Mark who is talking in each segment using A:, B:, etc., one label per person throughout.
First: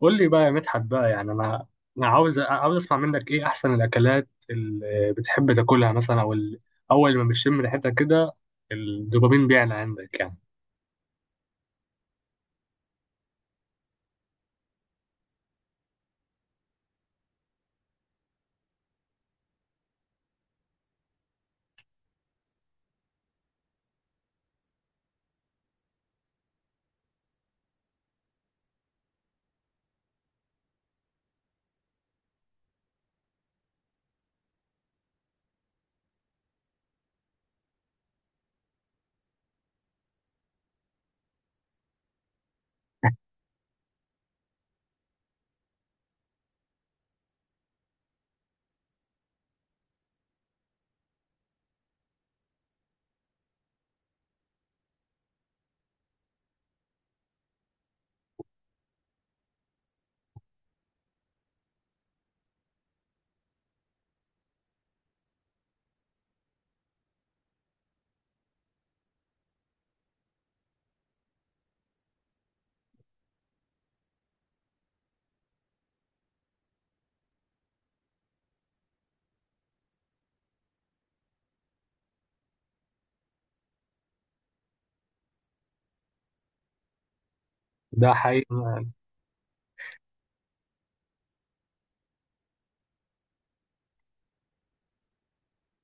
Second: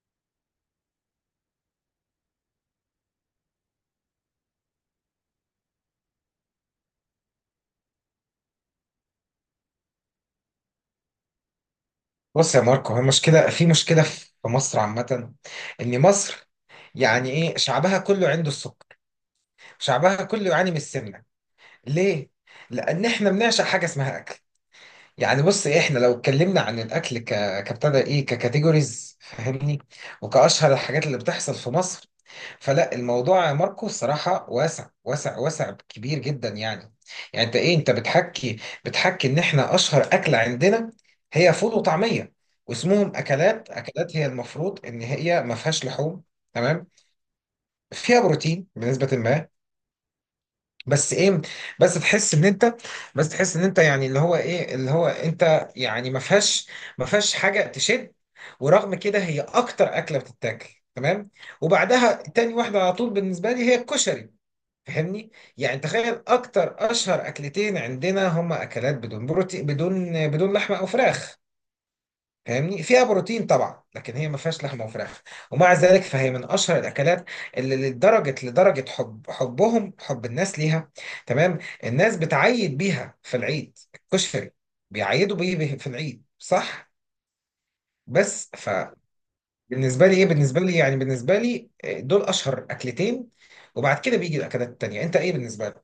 A: قول لي بقى يا مدحت بقى، يعني انا عاوز اسمع منك ايه احسن الاكلات اللي بتحب تاكلها مثلا، او اول ما بتشم ريحتها كده الدوبامين بيعلى عندك يعني.
B: بص يا ماركو، هي مشكلة في مصر عامة. إن مصر، يعني إيه، شعبها كله عنده السكر، شعبها كله يعاني من السمنة. ليه؟ لأن إحنا بنعشق حاجة اسمها أكل. يعني بص إيه، إحنا لو اتكلمنا عن الأكل ك كابتدى إيه ككاتيجوريز، فاهمني، وكأشهر الحاجات اللي بتحصل في مصر. فلا الموضوع يا ماركو الصراحة واسع واسع واسع، كبير جدا يعني. يعني انت بتحكي ان احنا اشهر اكلة عندنا هي فول وطعمية، واسمهم اكلات هي المفروض ان هي ما فيهاش لحوم، تمام، فيها بروتين بنسبة ما. بس ايه، بس تحس ان انت بس تحس ان انت يعني اللي هو ايه، اللي هو انت يعني ما فيهاش حاجة تشد. ورغم كده هي اكتر اكلة بتتاكل، تمام. وبعدها تاني واحدة على طول بالنسبة لي هي الكشري، فاهمني. يعني تخيل اكتر اشهر اكلتين عندنا هما اكلات بدون بروتين، بدون لحمه او فراخ. فاهمني، فيها بروتين طبعا، لكن هي ما فيهاش لحمه وفراخ. ومع ذلك فهي من اشهر الاكلات، اللي لدرجه حب الناس ليها. تمام. الناس بتعيد بيها في العيد، الكشري بيعيدوا بيه في العيد، صح.
A: ده
B: بس
A: حقيقي.
B: فبالنسبه لي ايه بالنسبه لي يعني بالنسبه لي، دول اشهر اكلتين. وبعد كده بيجي الاكلات التانيه. انت ايه بالنسبه؟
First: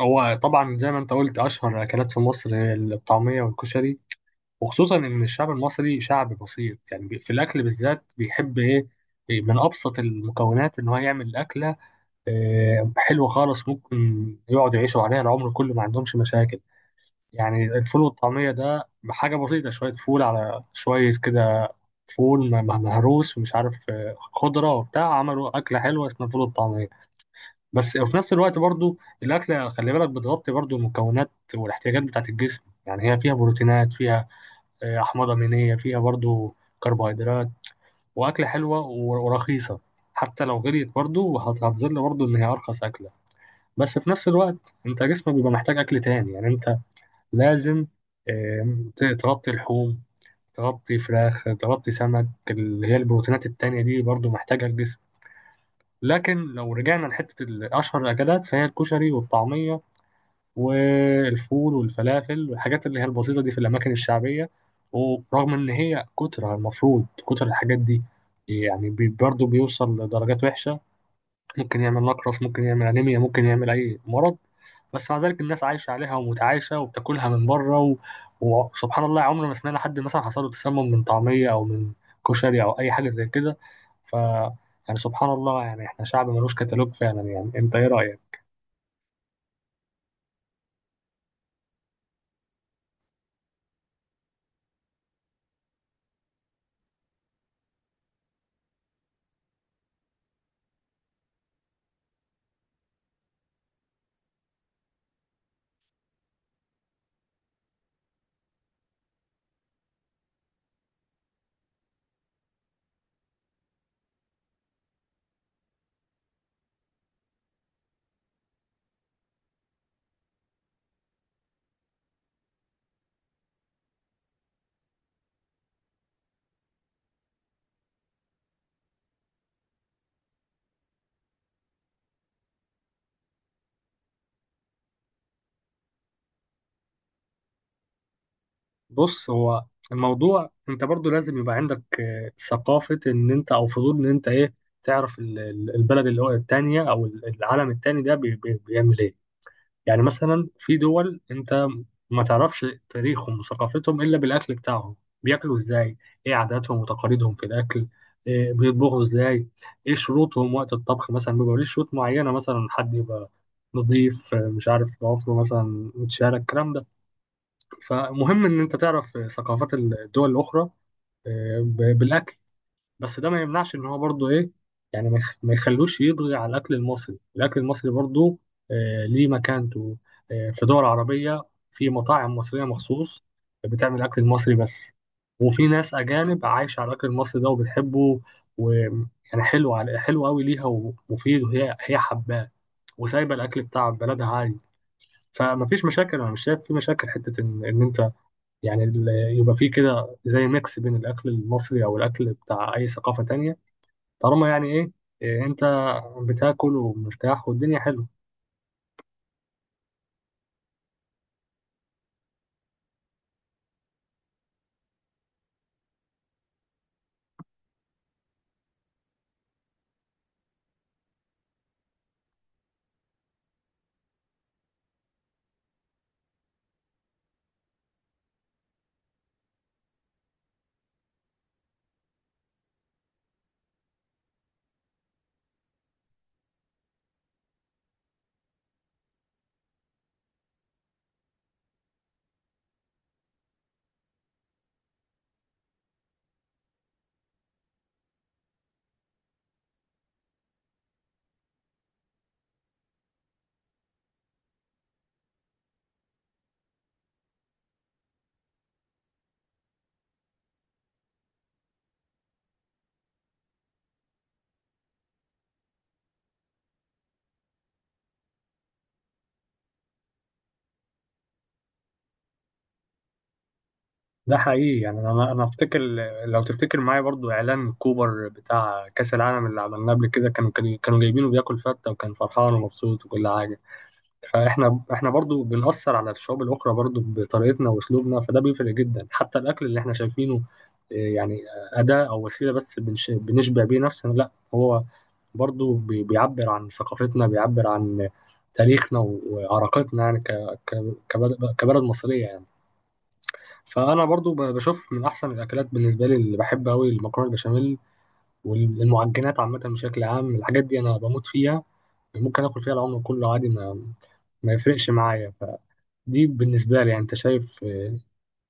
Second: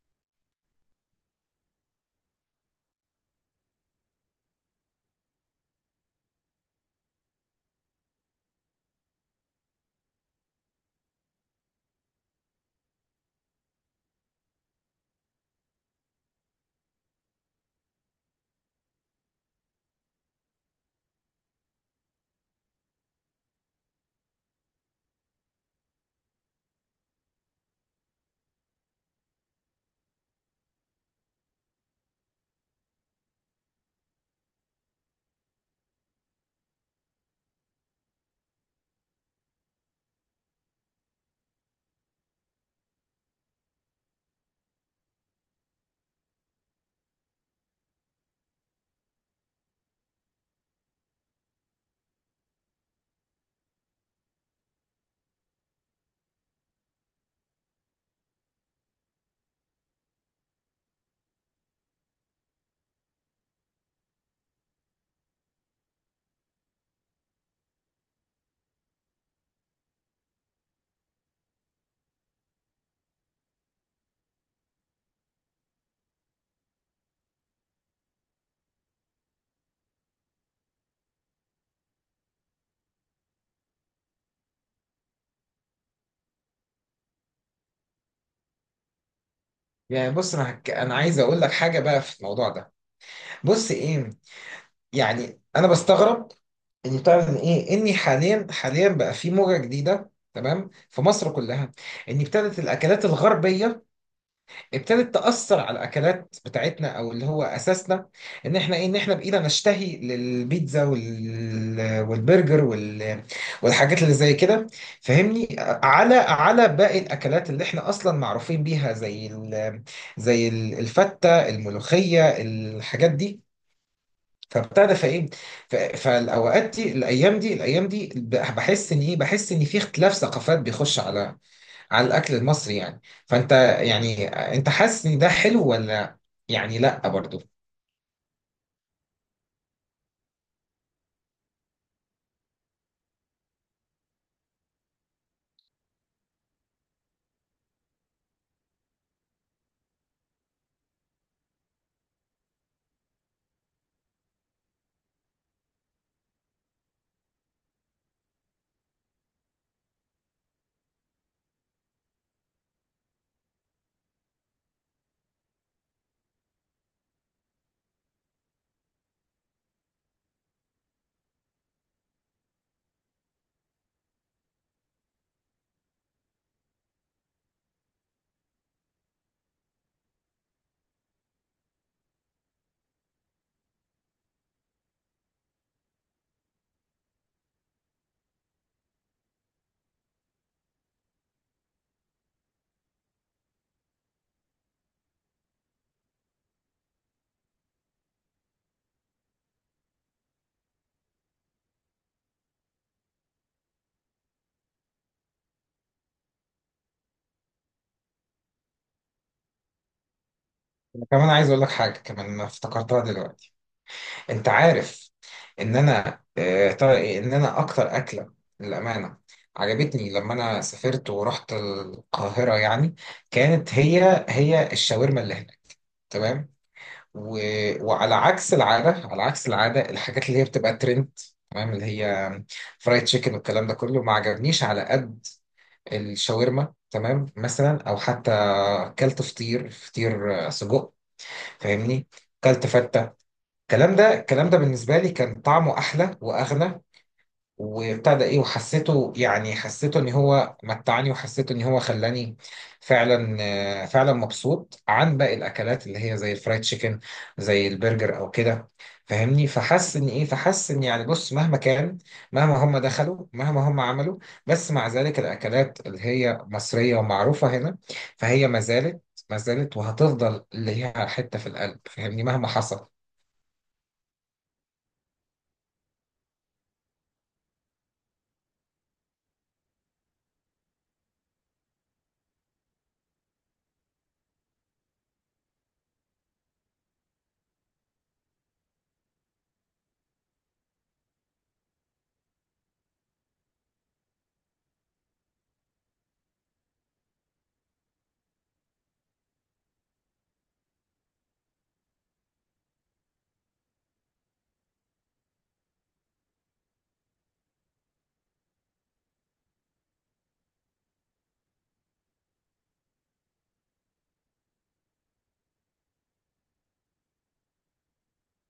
A: هو طبعا زي ما انت قلت اشهر اكلات في مصر هي الطعميه والكشري، وخصوصا ان الشعب المصري شعب بسيط، يعني في الاكل بالذات بيحب ايه، إيه من ابسط المكونات ان هو يعمل اكله. حلوه خالص. ممكن يقعدوا يعيشوا عليها العمر كله ما عندهمش مشاكل. يعني الفول والطعمية ده بحاجة بسيطة، شوية فول على شوية كده. فول مهروس ومش عارف، خضرة وبتاع، عملوا أكلة حلوة اسمها الفول والطعمية بس. وفي نفس الوقت برضو الأكلة خلي بالك بتغطي برضو المكونات والاحتياجات بتاعة الجسم، يعني هي فيها بروتينات، فيها أحماض أمينية، فيها برضو كربوهيدرات. وأكلة حلوة ورخيصة، حتى لو غليت برضو هتظل برضو إن هي أرخص أكلة. بس في نفس الوقت أنت جسمك بيبقى محتاج أكل تاني، يعني أنت لازم تغطي لحوم، تغطي فراخ، تغطي سمك، اللي هي البروتينات التانية دي برضو محتاجها الجسم. لكن لو رجعنا لحتة أشهر الأكلات فهي الكشري والطعمية والفول والفلافل والحاجات اللي هي البسيطة دي في الأماكن الشعبية. ورغم إن هي كترة، المفروض كتر الحاجات دي يعني برضو بيوصل لدرجات وحشة، ممكن يعمل نقرس، ممكن يعمل أنيميا، ممكن يعمل أي مرض. بس مع ذلك الناس عايشة عليها ومتعايشة وبتاكلها من بره. و... وسبحان الله عمرنا ما سمعنا حد مثلا حصل له تسمم من طعمية أو من كشري أو أي حاجة زي كده. ف يعني سبحان الله، يعني احنا شعب ملوش كتالوج فعلا، يعني انت ايه رأيك؟
B: يعني بص، انا عايز اقول لك حاجه بقى في الموضوع ده. بص ايه، يعني انا بستغرب ان بتاع ان ايه اني حاليا بقى في موجه جديده، تمام، في مصر كلها. ان ابتدت الاكلات الغربيه ابتدت تأثر على الأكلات بتاعتنا أو اللي هو أساسنا. إن إحنا بإيدنا نشتهي للبيتزا والبرجر والحاجات اللي زي كده، فاهمني، على باقي الأكلات اللي إحنا أصلا معروفين بيها، زي الفتة، الملوخية، الحاجات دي. فابتدى فايه فالاوقات دي، الايام دي بحس ان في اختلاف ثقافات بيخش على الاكل المصري يعني. يعني انت حاسس ان ده حلو ولا؟ يعني لا، برضو.
A: بص، هو الموضوع انت برضو لازم يبقى عندك ثقافة ان انت، او فضول ان انت ايه، تعرف البلد اللي هو التانية، او العالم التاني ده بيعمل ايه. يعني مثلا في دول انت ما تعرفش تاريخهم وثقافتهم الا بالاكل بتاعهم، بياكلوا ازاي، ايه عاداتهم وتقاليدهم في الاكل، إيه بيطبخوا ازاي، ايه شروطهم وقت الطبخ، مثلا بيبقى ليه شروط معينه، مثلا حد يبقى نضيف، مش عارف ضوافره مثلا متشالة، الكلام ده. فمهم ان انت تعرف ثقافات الدول الاخرى بالاكل. بس ده ما يمنعش ان هو برضه ايه، يعني ما يخلوش يطغي على الاكل المصري. الاكل المصري برضه آه ليه مكانته. آه، في دول عربية في مطاعم مصرية مخصوص بتعمل الاكل المصري بس. وفي ناس اجانب عايشة على الاكل المصري ده وبتحبه، ويعني حلو على حلو قوي ليها ومفيد، وهي هي حباه وسايبة الاكل بتاع بلدها عادي. فما فيش مشاكل، انا مش شايف في مشاكل حتة ان، إن انت يعني يبقى في كده زي ميكس بين الاكل المصري او الاكل بتاع اي ثقافة تانية. طالما يعني ايه، انت بتاكل ومرتاح والدنيا حلوه.
B: أنا كمان عايز اقول لك حاجه كمان ما افتكرتها دلوقتي. انت عارف ان انا آه، طا- ان انا اكتر اكله للامانه عجبتني لما انا سافرت ورحت القاهره يعني، كانت هي الشاورما اللي هناك، تمام. و... وعلى عكس العاده الحاجات اللي هي بتبقى ترند، تمام، اللي هي فرايد تشيكن والكلام ده كله ما عجبنيش على قد الشاورما، تمام. مثلا، او حتى كلت فطير، سجق، فاهمني. كلت فته. الكلام ده بالنسبه لي كان طعمه احلى واغنى، وابتدى ايه وحسيته يعني حسيته ان هو متعني، وحسيته ان هو خلاني فعلا، فعلا مبسوط عن باقي الاكلات اللي هي زي الفرايد تشيكن، زي البرجر او كده، فاهمني. فحس ان يعني بص، مهما كان، مهما هم دخلوا، مهما هم عملوا، بس مع ذلك الاكلات اللي هي مصرية ومعروفة هنا فهي ما زالت، ما زالت وهتفضل ليها حتة في القلب، فاهمني، مهما حصل.
A: ده حقيقي، يعني انا افتكر لو تفتكر معايا برضو اعلان كوبر بتاع كاس العالم اللي عملناه قبل كده، كانوا جايبينه بياكل فته، وكان فرحان ومبسوط وكل حاجه. فاحنا برضو بنأثر على الشعوب الاخرى برضو بطريقتنا واسلوبنا. فده بيفرق جدا حتى الاكل اللي احنا شايفينه يعني اداه او وسيله بس بنشبع بيه نفسنا، لا، هو برضو بيعبر عن ثقافتنا، بيعبر عن تاريخنا وعراقتنا، يعني كبلد كبلد مصرية يعني. فأنا برضو بشوف من أحسن الأكلات بالنسبة لي اللي بحب أوي المكرونة البشاميل والمعجنات عامة بشكل عام. الحاجات دي أنا بموت فيها، ممكن آكل فيها العمر كله عادي، ما يفرقش معايا. فدي بالنسبة لي، يعني أنت شايف،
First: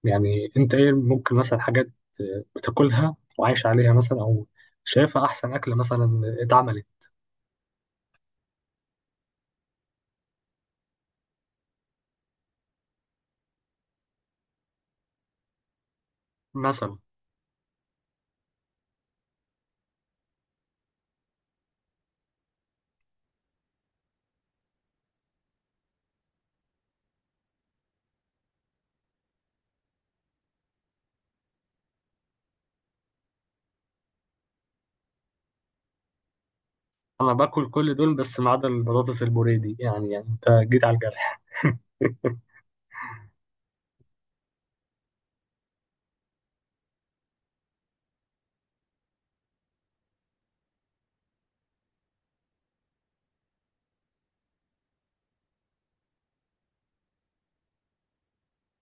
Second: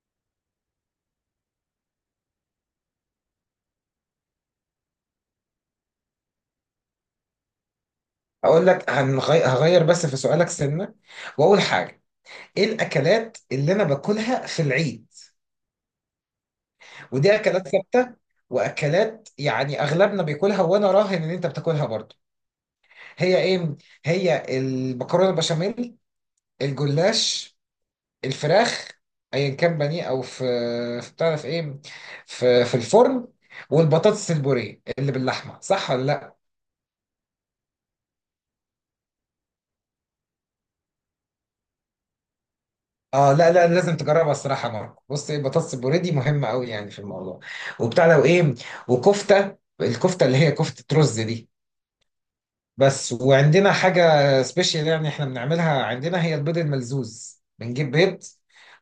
A: يعني أنت إيه ممكن مثلا حاجات بتاكلها وعايش عليها مثلا، أو شايفها أحسن أكلة مثلا اتعملت.
B: اقول لك، هغير بس في سؤالك سنة. واول حاجة، ايه الاكلات اللي انا باكلها في العيد؟
A: مثلا
B: ودي اكلات ثابته، واكلات يعني اغلبنا بياكلها، وانا راهن ان انت بتاكلها برضو. هي ايه؟ هي المكرونه البشاميل، الجلاش، الفراخ، ايا كان بانيه او في... في، بتعرف ايه، في الفرن، والبطاطس البوريه اللي باللحمه، صح ولا لا؟
A: انا باكل كل دول بس ما عدا البطاطس البوريدي، يعني يعني انت جيت على الجرح.
B: اه، لا لا، لازم تجربها الصراحه يا ماركو. بص ايه، البطاطس البوريه دي مهمه قوي يعني في الموضوع، وبتاع لو ايه. الكفته اللي هي كفته رز دي، بس. وعندنا حاجة سبيشال يعني احنا بنعملها عندنا، هي البيض الملزوز. بنجيب بيض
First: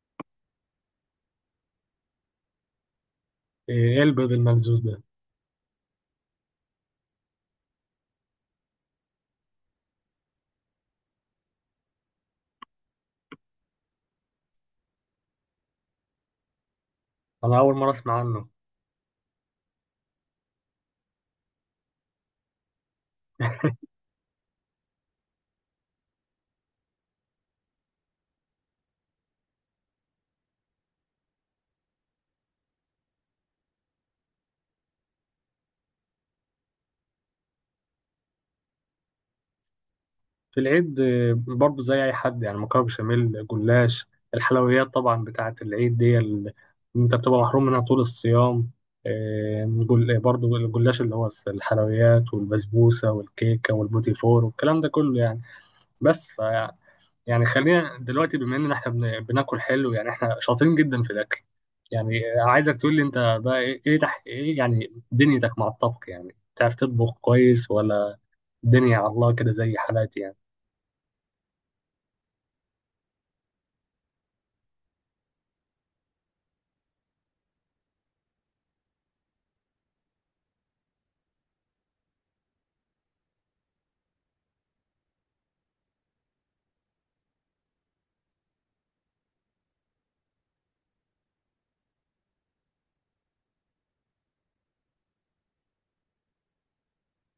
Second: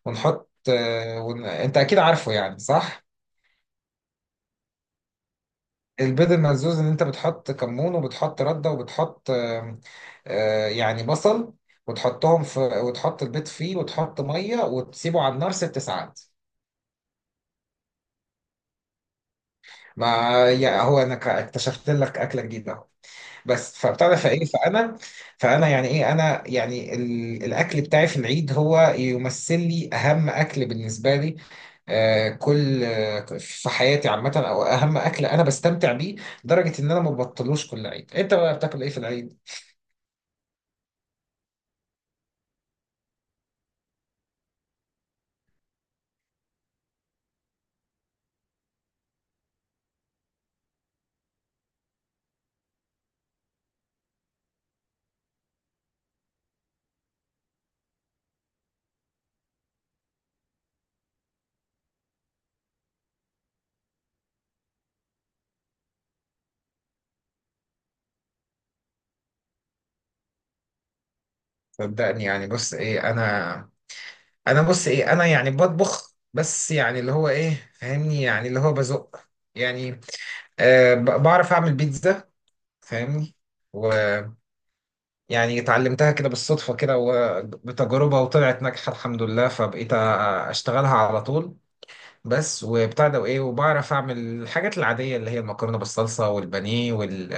B: ونحط انت اكيد عارفه يعني، صح؟
A: ايه البيض الملزوز ده؟
B: البيض الملزوز ان انت بتحط كمون، وبتحط ردة، وبتحط يعني بصل، وتحطهم وتحط البيض فيه، وتحط مية، وتسيبه على النار 6 ساعات.
A: انا اول مره اسمع عنه.
B: ما يعني هو انا اكتشفت لك اكلة جديدة، بس. فبتعرف فايه فانا فانا يعني ايه انا يعني الاكل بتاعي في العيد هو يمثل لي اهم اكل بالنسبه لي. كل، في حياتي عامه، او اهم اكل انا بستمتع بيه، لدرجه ان انا ما ببطلوش. كل عيد، انت بقى بتاكل ايه في العيد؟
A: في العيد برضو زي اي حد يعني، مكرونه بشاميل، جلاش، الحلويات طبعا بتاعه العيد دي انت بتبقى محروم منها طول الصيام. برضو الجلاش اللي هو الحلويات والبسبوسه والكيكه والبوتي فور والكلام ده كله يعني. بس يعني خلينا دلوقتي بما ان احنا بناكل حلو، يعني احنا شاطرين جدا في الاكل. يعني عايزك تقول لي انت بقى ايه، إيه يعني دنيتك مع الطبخ، يعني بتعرف تطبخ كويس ولا الدنيا على الله كده زي حالاتي يعني.
B: صدقني يعني. بص ايه، انا يعني بطبخ، بس يعني اللي هو ايه، فاهمني، يعني اللي هو بزق يعني، بعرف اعمل بيتزا، فاهمني. يعني اتعلمتها كده بالصدفة، كده وبتجربة، وطلعت ناجحة الحمد لله، فبقيت أشتغلها على طول بس. وبتاع ده وإيه، وبعرف أعمل الحاجات العادية اللي هي المكرونة بالصلصة والبانيه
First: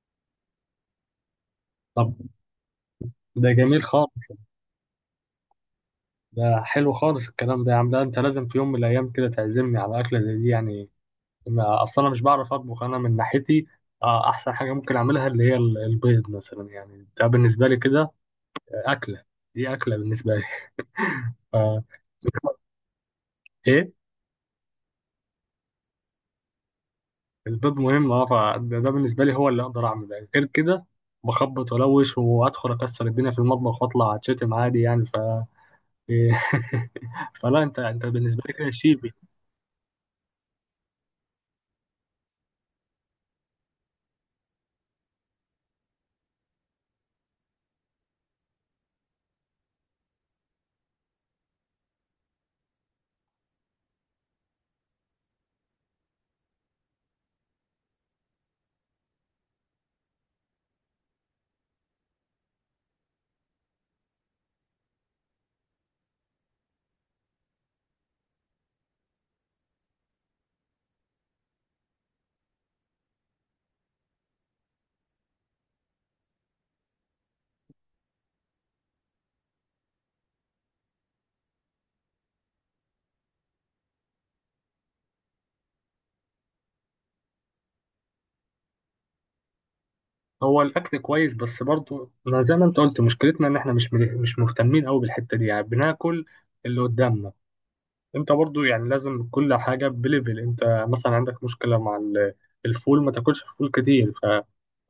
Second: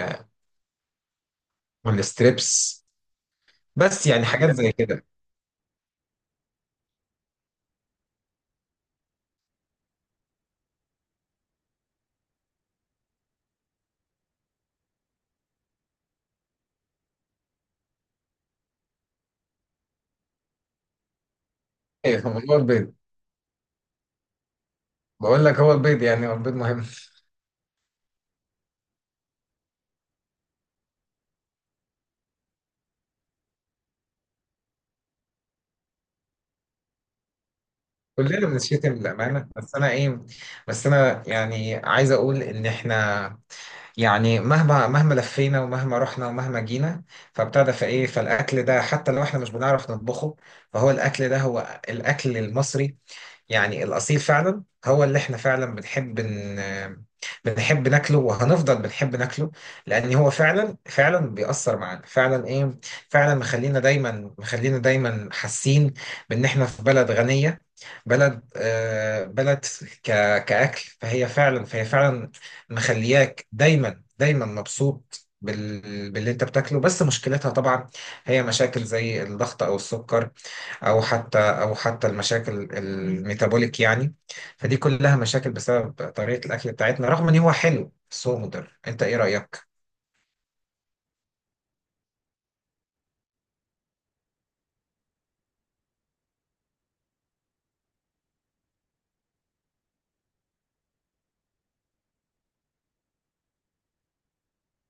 A: طب
B: والستريبس،
A: ده جميل
B: بس
A: خالص.
B: يعني حاجات زي كده.
A: ده حلو خالص الكلام ده يا عم، ده انت لازم في يوم من الايام كده تعزمني على اكله زي دي يعني. ما اصلا انا مش بعرف اطبخ انا من ناحيتي. احسن حاجه ممكن اعملها اللي هي البيض مثلا، يعني ده بالنسبه لي كده اكله، دي اكله بالنسبه لي. آه،
B: إيه هو البيض؟
A: ايه
B: بقول لك هو البيض يعني، هو البيض مهم.
A: الباب مهم اه، فده ده بالنسبه لي هو اللي اقدر اعمله، يعني غير كده بخبط ولوش، وادخل اكسر الدنيا في المطبخ واطلع اتشتم عادي يعني. ف فلا انت، انت بالنسبه
B: كلنا
A: لي كده
B: بنشتم
A: شيبي.
B: للأمانة، بس أنا إيه، بس أنا يعني عايز أقول إن إحنا، يعني مهما لفينا ومهما رحنا ومهما جينا، فابتدى فايه فالاكل ده، حتى لو احنا مش بنعرف نطبخه، فهو الاكل ده هو الاكل المصري، يعني الأصيل، فعلا هو اللي احنا فعلا بنحب بنحب ناكله وهنفضل بنحب ناكله. لأن هو فعلا فعلا بيأثر معانا فعلا، فعلا مخلينا دايما، مخلينا دايما حاسين بإن احنا في بلد غنية، بلد ك... كأكل، فهي فعلا، فهي فعلا مخلياك دايما دايما مبسوط باللي انت بتاكله. بس مشكلتها طبعا هي مشاكل زي الضغط او السكر، او حتى المشاكل الميتابوليك يعني. فدي كلها مشاكل بسبب طريقه الاكل بتاعتنا، رغم ان هو حلو بس هو مضر. انت ايه رايك؟
A: هو الاكل كويس، بس برضو ما زي ما انت قلت مشكلتنا ان احنا مش مهتمين قوي بالحته دي، يعني بناكل اللي قدامنا. انت برضو يعني لازم كل حاجة بليفل. انت مثلا عندك مشكلة مع الفول، ما تاكلش فول كتير. ف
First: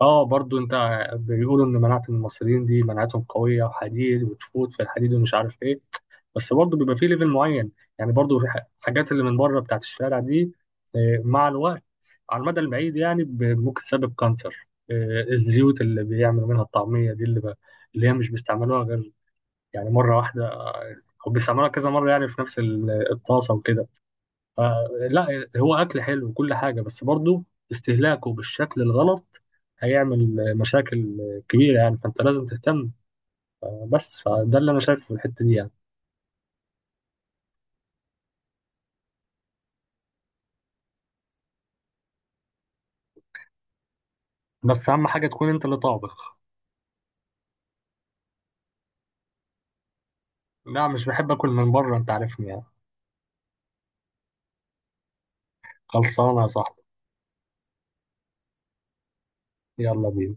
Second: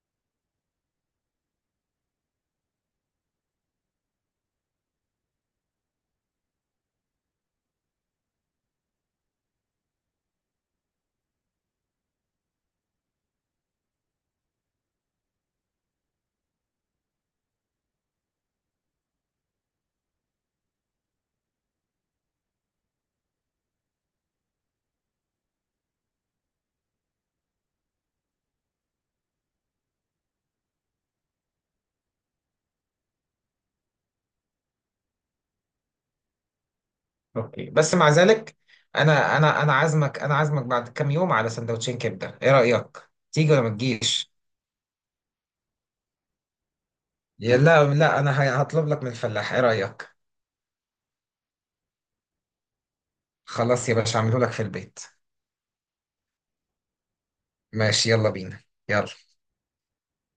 A: اه برضو انت بيقولوا ان مناعة المصريين دي مناعتهم قوية وحديد وتفوت في الحديد ومش عارف ايه. بس برضو بيبقى فيه ليفل معين، يعني برضو في حاجات اللي من بره بتاعت الشارع دي اه، مع الوقت على المدى البعيد، يعني ممكن تسبب كانسر. اه، الزيوت اللي بيعملوا منها الطعمية دي اللي هي مش بيستعملوها غير يعني مرة واحدة، أو بيستعملوها كذا مرة يعني في نفس الطاسة وكده. آه لا، هو اكل حلو وكل حاجه، بس برضه استهلاكه بالشكل الغلط هيعمل مشاكل كبيره يعني، فانت لازم تهتم. بس فده اللي انا شايفه في الحته دي يعني.
B: اوكي، بس مع ذلك، انا عازمك بعد كام يوم على سندوتشين كبده، ايه رايك؟ تيجي ولا ما تجيش؟
A: بس اهم حاجه تكون انت اللي طابخ.
B: يا لا لا، انا هطلب لك من الفلاح، ايه رايك؟
A: لا مش بحب اكل من بره انت عارفني يعني.
B: خلاص يا باشا، اعمله لك في البيت.
A: خلصانه يا صاحبي.
B: ماشي، يلا بينا، يلا.
A: يلا بينا.